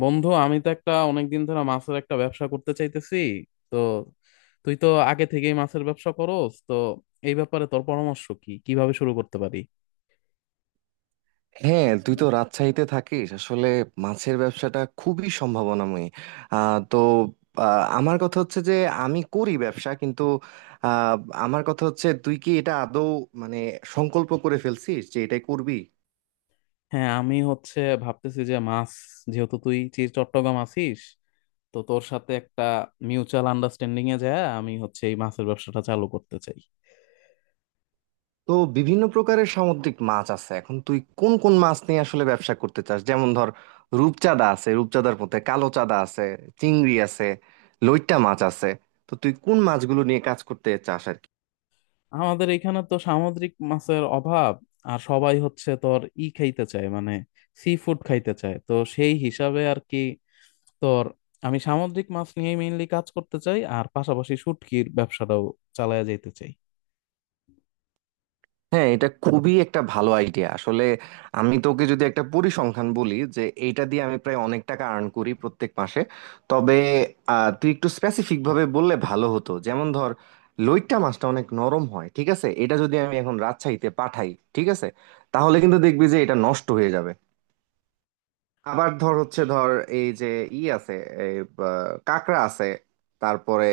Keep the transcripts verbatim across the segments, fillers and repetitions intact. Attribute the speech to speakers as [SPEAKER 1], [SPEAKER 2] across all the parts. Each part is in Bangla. [SPEAKER 1] বন্ধু, আমি তো একটা অনেকদিন ধরে মাছের একটা ব্যবসা করতে চাইতেছি। তো তুই তো আগে থেকেই মাছের ব্যবসা করস, তো এই ব্যাপারে তোর পরামর্শ কি? কিভাবে শুরু করতে পারি?
[SPEAKER 2] হ্যাঁ তুই তো রাজশাহীতে থাকিস আসলে। মাছের ব্যবসাটা খুবই সম্ভাবনাময়ী। আহ, তো আহ, আমার কথা হচ্ছে যে আমি করি ব্যবসা কিন্তু আহ, আমার কথা হচ্ছে তুই কি এটা আদৌ মানে সংকল্প করে ফেলছিস যে এটাই করবি?
[SPEAKER 1] হ্যাঁ, আমি হচ্ছে ভাবতেছি যে মাছ, যেহেতু তুই চি- চট্টগ্রাম আছিস, তো তোর সাথে একটা মিউচুয়াল আন্ডারস্ট্যান্ডিং এ যায় আমি হচ্ছে এই মাছের ব্যবসাটা চালু করতে চাই।
[SPEAKER 2] তো বিভিন্ন প্রকারের সামুদ্রিক মাছ আছে, এখন তুই কোন কোন মাছ নিয়ে আসলে ব্যবসা করতে চাস? যেমন ধর, রূপচাঁদা আছে, রূপচাঁদার মধ্যে কালো চাঁদা আছে, চিংড়ি আছে, লইট্টা মাছ আছে। তো তুই কোন মাছগুলো নিয়ে কাজ করতে চাস আর কি?
[SPEAKER 1] আমাদের এখানে তো সামুদ্রিক মাছের অভাব, আর সবাই হচ্ছে তোর ই খাইতে চায়, মানে সি ফুড খাইতে চায়, তো সেই হিসাবে আর কি তোর। আমি সামুদ্রিক মাছ নিয়ে মেইনলি কাজ করতে চাই আর পাশাপাশি শুটকির ব্যবসাটাও চালায় যেতে চাই।
[SPEAKER 2] হ্যাঁ, এটা খুবই একটা ভালো আইডিয়া আসলে। আমি তোকে যদি একটা পরিসংখ্যান বলি যে এইটা দিয়ে আমি প্রায় অনেক টাকা আর্ন করি প্রত্যেক মাসে। তবে আহ, তুই একটু স্পেসিফিক ভাবে বললে ভালো হতো। যেমন ধর, লইট্টা মাছটা অনেক নরম হয়, ঠিক আছে? এটা যদি আমি এখন রাজশাহীতে পাঠাই, ঠিক আছে, তাহলে কিন্তু দেখবি যে এটা নষ্ট হয়ে যাবে। আবার ধর হচ্ছে ধর এই যে ই আছে, এই বা, কাঁকড়া আছে, তারপরে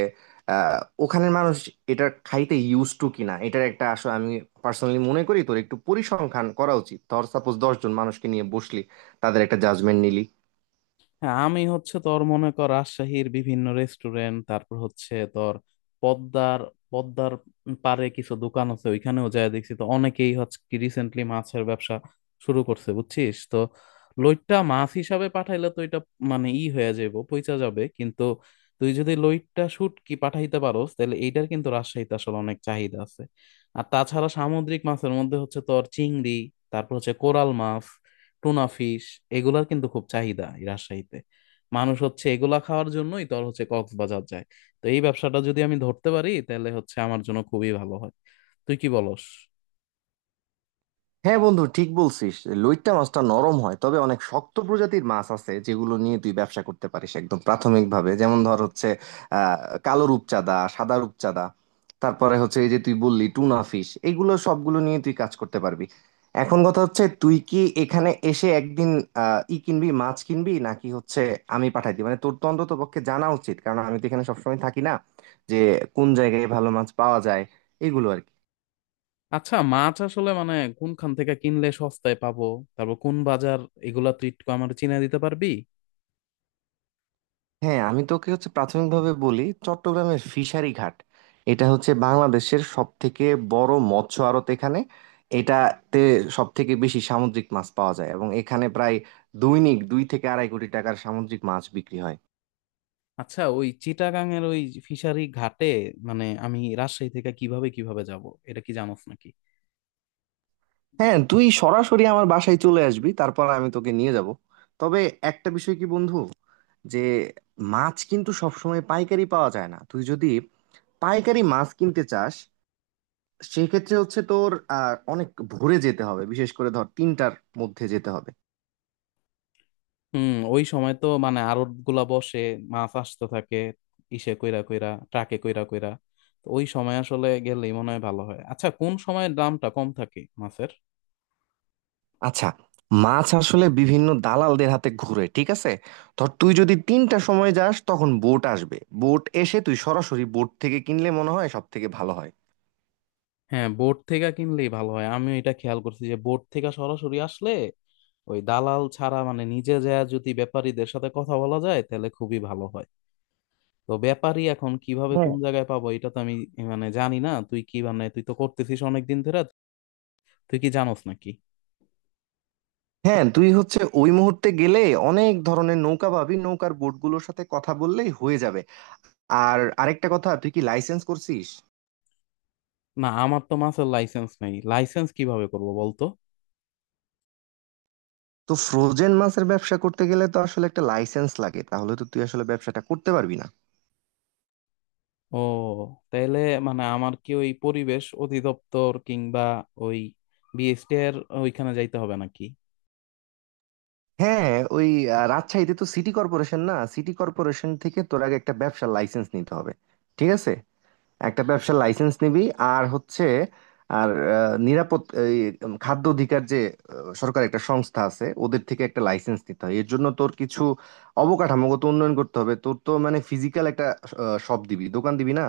[SPEAKER 2] আহ, ওখানের মানুষ এটা খাইতে ইউজ টু কিনা এটার একটা আসলে আমি পার্সোনালি মনে করি তোর একটু পরিসংখ্যান করা উচিত। ধর সাপোজ দশ জন মানুষকে নিয়ে বসলি, তাদের একটা জাজমেন্ট নিলি।
[SPEAKER 1] হ্যাঁ, আমি হচ্ছে তোর মনে কর রাজশাহীর বিভিন্ন রেস্টুরেন্ট, তারপর হচ্ছে তোর পদ্মার পদ্মার পারে কিছু দোকান আছে, ওইখানেও যায় দেখছি, তো অনেকেই হচ্ছে রিসেন্টলি মাছের ব্যবসা শুরু করছে বুঝছিস তো। লইট্টা মাছ হিসাবে পাঠাইলে তো এটা মানে ই হয়ে যাবে, পইচা যাবে, কিন্তু তুই যদি লইট্টা শুটকি পাঠাইতে পারোস তাহলে এইটার কিন্তু রাজশাহীতে আসলে অনেক চাহিদা আছে। আর তাছাড়া সামুদ্রিক মাছের মধ্যে হচ্ছে তোর চিংড়ি, তারপর হচ্ছে কোরাল মাছ, টুনা ফিশ, এগুলার কিন্তু খুব চাহিদা এই রাজশাহীতে। মানুষ হচ্ছে এগুলা খাওয়ার জন্যই তোর হচ্ছে কক্সবাজার যায়। তো এই ব্যবসাটা যদি আমি ধরতে পারি তাহলে হচ্ছে আমার জন্য খুবই ভালো হয়। তুই কি বলস?
[SPEAKER 2] হ্যাঁ বন্ধু, ঠিক বলছিস। লইট্টা মাছটা নরম হয়, তবে অনেক শক্ত প্রজাতির মাছ আছে যেগুলো নিয়ে তুই ব্যবসা করতে পারিস একদম প্রাথমিকভাবে। যেমন ধর হচ্ছে আহ কালো রূপচাঁদা, সাদা রূপচাঁদা, তারপরে হচ্ছে এই যে তুই বললি টুনা ফিশ, এগুলো সবগুলো নিয়ে তুই কাজ করতে পারবি। এখন কথা হচ্ছে, তুই কি এখানে এসে একদিন আহ ই কিনবি, মাছ কিনবি, নাকি হচ্ছে আমি পাঠাই দিই? মানে তোর তো অন্তত পক্ষে জানা উচিত, কারণ আমি তো এখানে সবসময় থাকি না, যে কোন জায়গায় ভালো মাছ পাওয়া যায় এগুলো আর কি।
[SPEAKER 1] আচ্ছা, মাছ আসলে মানে কোনখান থেকে কিনলে সস্তায় পাবো, তারপর কোন বাজার, এগুলা তুই একটু আমার চিনে দিতে পারবি?
[SPEAKER 2] হ্যাঁ আমি তোকে হচ্ছে প্রাথমিকভাবে বলি, চট্টগ্রামের ফিশারি ঘাট, এটা হচ্ছে বাংলাদেশের সব থেকে বড় মৎস্য আড়ত। এখানে, এটাতে সব থেকে বেশি সামুদ্রিক মাছ পাওয়া যায় এবং এখানে প্রায় দৈনিক দুই থেকে আড়াই কোটি টাকার সামুদ্রিক মাছ বিক্রি হয়।
[SPEAKER 1] আচ্ছা, ওই চিটাগাং এর ওই ফিশারি ঘাটে মানে আমি রাজশাহী থেকে কিভাবে কিভাবে যাব, এটা কি জানোস নাকি?
[SPEAKER 2] হ্যাঁ, তুই সরাসরি আমার বাসায় চলে আসবি, তারপর আমি তোকে নিয়ে যাব। তবে একটা বিষয় কি বন্ধু, যে মাছ কিন্তু সবসময় পাইকারি পাওয়া যায় না। তুই যদি পাইকারি মাছ কিনতে চাস, সেই ক্ষেত্রে হচ্ছে তোর আহ, অনেক ভোরে যেতে হবে, বিশেষ করে ধর তিনটার মধ্যে যেতে হবে।
[SPEAKER 1] হুম, ওই সময় তো মানে আড়ত গুলা বসে, মাছ আসতে থাকে ইসে কইরা কইরা, ট্রাকে কইরা কইরা। তো ওই সময় আসলে গেলেই মনে হয় ভালো হয়। আচ্ছা, কোন সময় দামটা কম থাকে মাছের?
[SPEAKER 2] আচ্ছা, মাছ আসলে বিভিন্ন দালালদের হাতে ঘুরে, ঠিক আছে? ধর তুই যদি তিনটার সময় যাস, তখন বোট আসবে। বোট এসে তুই সরাসরি বোট থেকে কিনলে মনে হয় সব থেকে ভালো হয়।
[SPEAKER 1] হ্যাঁ, বোট থেকে কিনলেই ভালো হয়। আমি এটা খেয়াল করছি যে বোট থেকে সরাসরি আসলে ওই দালাল ছাড়া, মানে নিজে যায় যদি ব্যাপারীদের সাথে কথা বলা যায় তাহলে খুবই ভালো হয়। তো ব্যাপারী এখন কিভাবে
[SPEAKER 2] হ্যাঁ,
[SPEAKER 1] কোন জায়গায় পাবো, এটা তো আমি মানে জানি না। তুই কি মানে তুই তো করতেছিস অনেকদিন ধরে, তুই কি জানোস নাকি?
[SPEAKER 2] হ্যাঁ, তুই হচ্ছে ওই মুহূর্তে গেলে অনেক ধরনের নৌকা পাবি, নৌকার বোটগুলোর সাথে কথা বললেই হয়ে যাবে। আর আরেকটা কথা, তুই কি লাইসেন্স করছিস?
[SPEAKER 1] না, আমার তো মাছের লাইসেন্স নেই। লাইসেন্স কিভাবে করবো বলতো?
[SPEAKER 2] তো ফ্রোজেন মাছের ব্যবসা করতে গেলে তো আসলে একটা লাইসেন্স লাগে, তাহলে তো তুই আসলে ব্যবসাটা করতে পারবি না।
[SPEAKER 1] ও, তাহলে মানে আমার কি ওই পরিবেশ অধিদপ্তর কিংবা ওই বিএসটি এর ওইখানে যাইতে হবে নাকি?
[SPEAKER 2] হ্যাঁ, ওই আহ, রাজশাহীতে তো সিটি কর্পোরেশন, না সিটি কর্পোরেশন থেকে তোর আগে একটা ব্যবসার লাইসেন্স নিতে হবে, ঠিক আছে? একটা ব্যবসার লাইসেন্স নিবি। আর হচ্ছে আর আহ, নিরাপদ এই, উম, খাদ্য অধিকার যে আহ, সরকার, একটা সংস্থা আছে, ওদের থেকে একটা লাইসেন্স নিতে হয়। এর জন্য তোর কিছু অবকাঠামোগত উন্নয়ন করতে হবে। তোর তো মানে ফিজিক্যাল একটা শপ দিবি, দোকান দিবি না?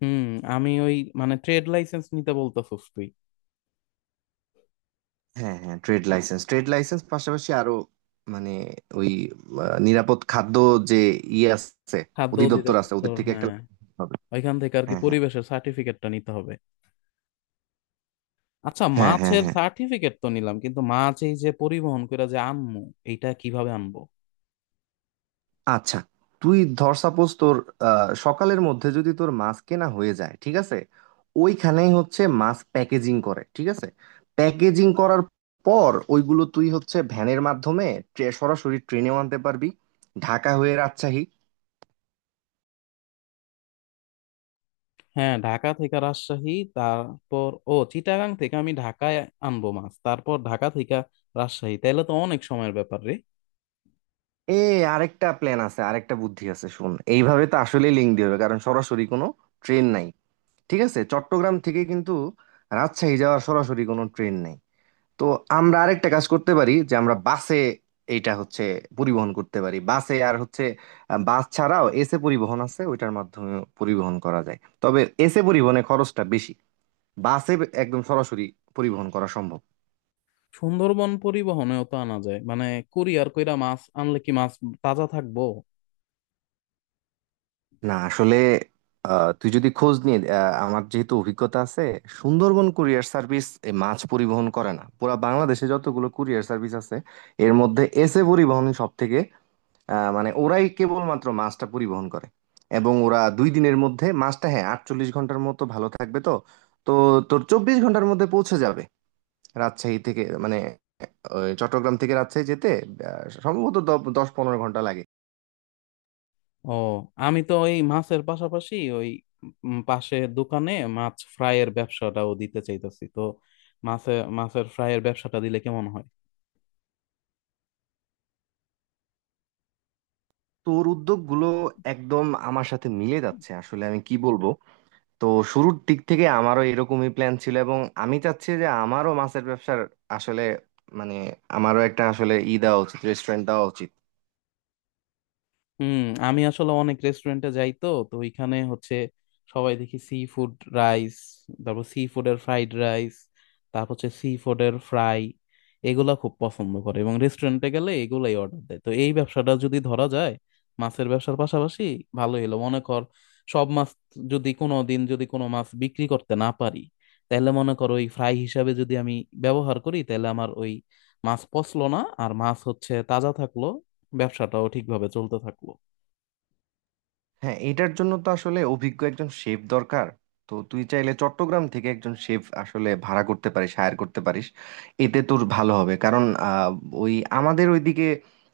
[SPEAKER 1] হুম। আমি ওই মানে ট্রেড লাইসেন্স নিতে বলতেছস তুই?
[SPEAKER 2] হ্যাঁ হ্যাঁ, ট্রেড লাইসেন্স, ট্রেড লাইসেন্স পাশাপাশি আরো মানে ওই আহ, নিরাপদ খাদ্য যে ইয়ে আছে,
[SPEAKER 1] খাদ্য
[SPEAKER 2] অধিদপ্তর আছে, ওদের
[SPEAKER 1] অধিদপ্তর,
[SPEAKER 2] থেকে একটা
[SPEAKER 1] হ্যাঁ।
[SPEAKER 2] license হবে।
[SPEAKER 1] ওইখান থেকে আর কি
[SPEAKER 2] হ্যাঁ হ্যাঁ
[SPEAKER 1] পরিবেশের সার্টিফিকেটটা নিতে হবে। আচ্ছা,
[SPEAKER 2] হ্যাঁ। হ্যাঁ
[SPEAKER 1] মাছের
[SPEAKER 2] হ্যাঁ।
[SPEAKER 1] সার্টিফিকেট তো নিলাম, কিন্তু মাছ এই যে পরিবহন করে যে আনমু, এইটা কিভাবে আনবো?
[SPEAKER 2] আচ্ছা, তুই ধর সাপোজ তোর আহ, সকালের মধ্যে যদি তোর মাছ কেনা হয়ে যায়, ঠিক আছে? ওইখানেই হচ্ছে মাছ প্যাকেজিং করে, ঠিক আছে? প্যাকেজিং করার পর ওইগুলো তুই হচ্ছে ভ্যানের মাধ্যমে, ট্রে- সরাসরি ট্রেনেও আনতে পারবি, ঢাকা হয়ে রাজশাহী।
[SPEAKER 1] হ্যাঁ, ঢাকা থেকে রাজশাহী, তারপর ও চিটাগাং থেকে আমি ঢাকায় আনবো মাছ, তারপর ঢাকা থেকে রাজশাহী, তাহলে তো অনেক সময়ের ব্যাপার রে।
[SPEAKER 2] এ, আরেকটা প্ল্যান আছে, আরেকটা বুদ্ধি আছে, শুন। এইভাবে তো আসলে লিঙ্ক দিয়ে হবে, কারণ সরাসরি কোনো ট্রেন নাই, ঠিক আছে? চট্টগ্রাম থেকে কিন্তু রাজশাহী যাওয়ার সরাসরি কোনো ট্রেন নাই। তো আমরা আরেকটা কাজ করতে পারি, যে আমরা বাসে, এইটা হচ্ছে, পরিবহন করতে পারি বাসে। আর হচ্ছে আহ, বাস ছাড়াও এসে পরিবহন আছে, ওইটার মাধ্যমে পরিবহন করা যায়, তবে এসে পরিবহনে খরচটা বেশি। বাসে একদম সরাসরি পরিবহন করা সম্ভব না।
[SPEAKER 1] সুন্দরবন পরিবহনেও তো আনা যায়, মানে কুরিয়ার কইরা মাছ আনলে কি মাছ তাজা থাকবো?
[SPEAKER 2] না, আসলে আহ, তুই যদি খোঁজ নিয়ে, আহ, আমার যেহেতু অভিজ্ঞতা আছে, সুন্দরবন কুরিয়ার সার্ভিস এই মাছ পরিবহন করে না। পুরা বাংলাদেশে যতগুলো কুরিয়ার সার্ভিস আছে এর মধ্যে এসএ পরিবহন সব থেকে আহ, মানে ওরাই কেবলমাত্র মাছটা পরিবহন করে। এবং ওরা দুই দিনের মধ্যে মাছটা, হ্যাঁ, আটচল্লিশ ঘন্টার মতো ভালো থাকবে। তো তো তোর চব্বিশ ঘন্টার মধ্যে পৌঁছে যাবে রাজশাহী থেকে, মানে ওই চট্টগ্রাম থেকে রাজশাহী যেতে আহ, সম্ভবত দ- দশ পনেরো ঘন্টা লাগে।
[SPEAKER 1] ও, আমি তো ওই মাছের পাশাপাশি ওই উম পাশে দোকানে মাছ ফ্রাইয়ের ব্যবসাটাও দিতে চাইতেছি, তো মাছে মাছের ফ্রাইয়ের ব্যবসাটা দিলে কেমন হয়?
[SPEAKER 2] তোর উদ্যোগগুলো একদম আমার সাথে মিলে যাচ্ছে আসলে। আমি কি বলবো, তো শুরুর দিক থেকে আমারও এরকমই প্ল্যান ছিল এবং আমি চাচ্ছি যে আমারও মাছের ব্যবসার আসলে মানে আমারও একটা আসলে ই দেওয়া উচিত, রেস্টুরেন্ট দেওয়া উচিত।
[SPEAKER 1] হুম, আমি আসলে অনেক রেস্টুরেন্টে যাই তো, তো ওইখানে হচ্ছে সবাই দেখি সি ফুড রাইস, তারপর সি ফুডের ফ্রাইড রাইস, তারপর হচ্ছে সি ফুডের ফ্রাই, এগুলা খুব পছন্দ করে এবং রেস্টুরেন্টে গেলে এগুলাই অর্ডার দেয়। তো এই ব্যবসাটা যদি ধরা যায় মাছের ব্যবসার পাশাপাশি, ভালো হলো মনে কর। সব মাছ যদি কোনো দিন যদি কোনো মাছ বিক্রি করতে না পারি, তাহলে মনে কর ওই ফ্রাই হিসাবে যদি আমি ব্যবহার করি তাহলে আমার ওই মাছ পচলো না, আর মাছ হচ্ছে তাজা থাকলো, ব্যবসাটাও ঠিকভাবে চলতে থাকলো।
[SPEAKER 2] হ্যাঁ এটার জন্য তো আসলে অভিজ্ঞ একজন শেফ দরকার। তো তুই চাইলে চট্টগ্রাম থেকে একজন শেফ আসলে ভাড়া করতে পারিস, হায়ার করতে পারিস। এতে তোর ভালো হবে, কারণ আহ, ওই আমাদের ওইদিকে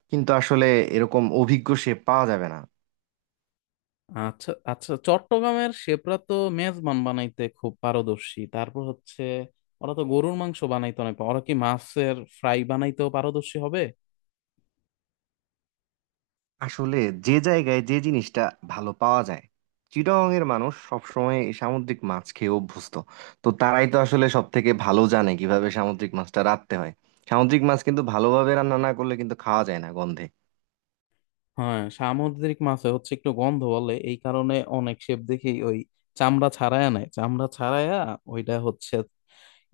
[SPEAKER 2] কিন্তু আসলে এরকম অভিজ্ঞ শেফ পাওয়া যাবে না।
[SPEAKER 1] আচ্ছা আচ্ছা, চট্টগ্রামের শেপরা তো মেজবান বানাইতে খুব পারদর্শী, তারপর হচ্ছে ওরা তো গরুর মাংস বানাইতে অনেক পা- ওরা কি মাছের ফ্রাই বানাইতেও পারদর্শী হবে?
[SPEAKER 2] আসলে যে জায়গায় যে জিনিসটা ভালো পাওয়া যায়, চিটাগং এর মানুষ সবসময় এই সামুদ্রিক মাছ খেয়ে অভ্যস্ত। তো তারাই তো আসলে সব থেকে ভালো জানে কিভাবে সামুদ্রিক মাছটা রাঁধতে হয়। সামুদ্রিক মাছ কিন্তু ভালোভাবে রান্না না করলে কিন্তু খাওয়া যায় না গন্ধে।
[SPEAKER 1] হ্যাঁ, সামুদ্রিক মাছে হচ্ছে একটু গন্ধ বলে এই কারণে অনেক শেফ দেখি ওই চামড়া ছাড়ায়া নেয়, চামড়া ছাড়ায়া ওইটা হচ্ছে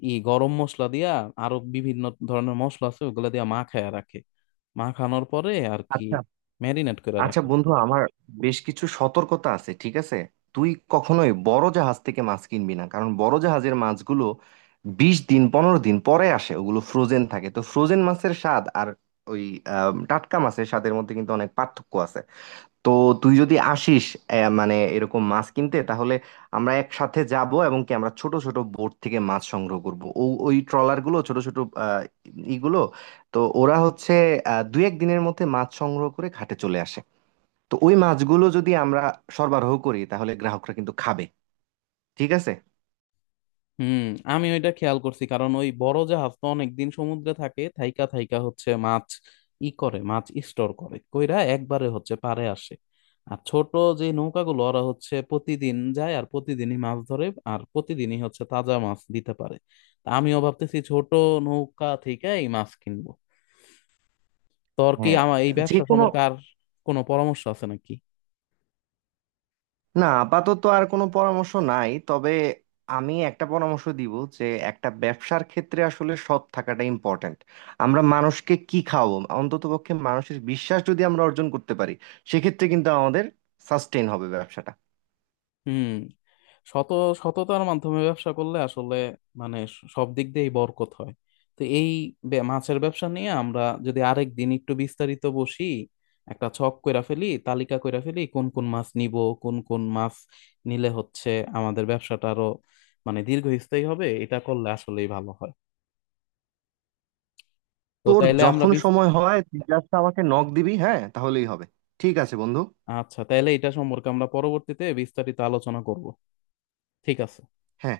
[SPEAKER 1] ই গরম মশলা দিয়া আরো বিভিন্ন ধরনের মশলা আছে ওগুলা দিয়া মাখায়া রাখে, মাখানোর পরে আর কি
[SPEAKER 2] আচ্ছা।
[SPEAKER 1] ম্যারিনেট করে
[SPEAKER 2] আচ্ছা
[SPEAKER 1] রাখে।
[SPEAKER 2] বন্ধু, আমার বেশ কিছু সতর্কতা আছে, ঠিক আছে? তুই কখনোই বড় জাহাজ থেকে মাছ কিনবি না, কারণ বড় জাহাজের মাছগুলো বিশ দিন, পনেরো দিন পরে আসে, ওগুলো ফ্রোজেন থাকে। তো ফ্রোজেন মাছের স্বাদ আর ওই আহ, টাটকা মাছের স্বাদের মধ্যে কিন্তু অনেক পার্থক্য আছে। তো তুই যদি আসিস আহ, মানে এরকম মাছ কিনতে, তাহলে আমরা একসাথে যাব এবং কি আমরা ছোট ছোট বোট থেকে মাছ সংগ্রহ করব, ও ওই ট্রলারগুলো ছোট ছোট আহ, ইগুলো। তো ওরা হচ্ছে আহ, দুই এক দিনের মধ্যে মাছ সংগ্রহ করে ঘাটে চলে আসে। তো ওই মাছগুলো যদি আমরা সরবরাহ করি তাহলে গ্রাহকরা কিন্তু খাবে, ঠিক আছে?
[SPEAKER 1] হুম, আমি ওইটা খেয়াল করছি, কারণ ওই বড় জাহাজ তো অনেকদিন সমুদ্রে থাকে, থাইকা থাইকা হচ্ছে মাছ ই করে মাছ স্টোর করে কইরা একবারে হচ্ছে পাড়ে আসে। আর ছোট যে নৌকাগুলো ওরা হচ্ছে প্রতিদিন যায় আর প্রতিদিনই মাছ ধরে, আর প্রতিদিনই হচ্ছে তাজা মাছ দিতে পারে। তা আমিও ভাবতেছি ছোট নৌকা থেকে এই মাছ কিনবো। তোর কি
[SPEAKER 2] হ্যাঁ,
[SPEAKER 1] আমার এই
[SPEAKER 2] যে
[SPEAKER 1] ব্যবসা
[SPEAKER 2] কোনো,
[SPEAKER 1] সম্পর্কে আর কোনো পরামর্শ আছে নাকি?
[SPEAKER 2] না আপাতত আর কোনো পরামর্শ নাই, তবে আমি একটা পরামর্শ দিব, যে একটা ব্যবসার ক্ষেত্রে আসলে সৎ থাকাটা ইম্পর্ট্যান্ট। আমরা মানুষকে কি খাওয়াবো? অন্ততপক্ষে মানুষের বিশ্বাস যদি আমরা অর্জন করতে পারি, সেক্ষেত্রে কিন্তু আমাদের সাস্টেইন হবে ব্যবসাটা।
[SPEAKER 1] হুম, শত সততার মাধ্যমে ব্যবসা করলে আসলে মানে স- সব দিক দিয়েই বরকত হয়। তো এই বে- মাছের ব্যবসা নিয়ে আমরা যদি আরেক দিন একটু বিস্তারিত বসি, একটা ছক কইরা ফেলি, তালিকা কইরা ফেলি কোন কোন মাছ নিব, কোন কোন মাছ নিলে হচ্ছে আমাদের ব্যবসাটা আরো মানে দীর্ঘস্থায়ী হবে, এটা করলে আসলেই ভালো হয়। তো
[SPEAKER 2] তোর
[SPEAKER 1] তাইলে আমরা
[SPEAKER 2] যখন
[SPEAKER 1] বিস-
[SPEAKER 2] সময় হয় তুই just আমাকে নক দিবি, হ্যাঁ তাহলেই হবে। ঠিক আছে বন্ধু।
[SPEAKER 1] আচ্ছা, তাইলে এটা সম্পর্কে আমরা পরবর্তীতে বিস্তারিত আলোচনা করব, ঠিক আছে।
[SPEAKER 2] হ্যাঁ।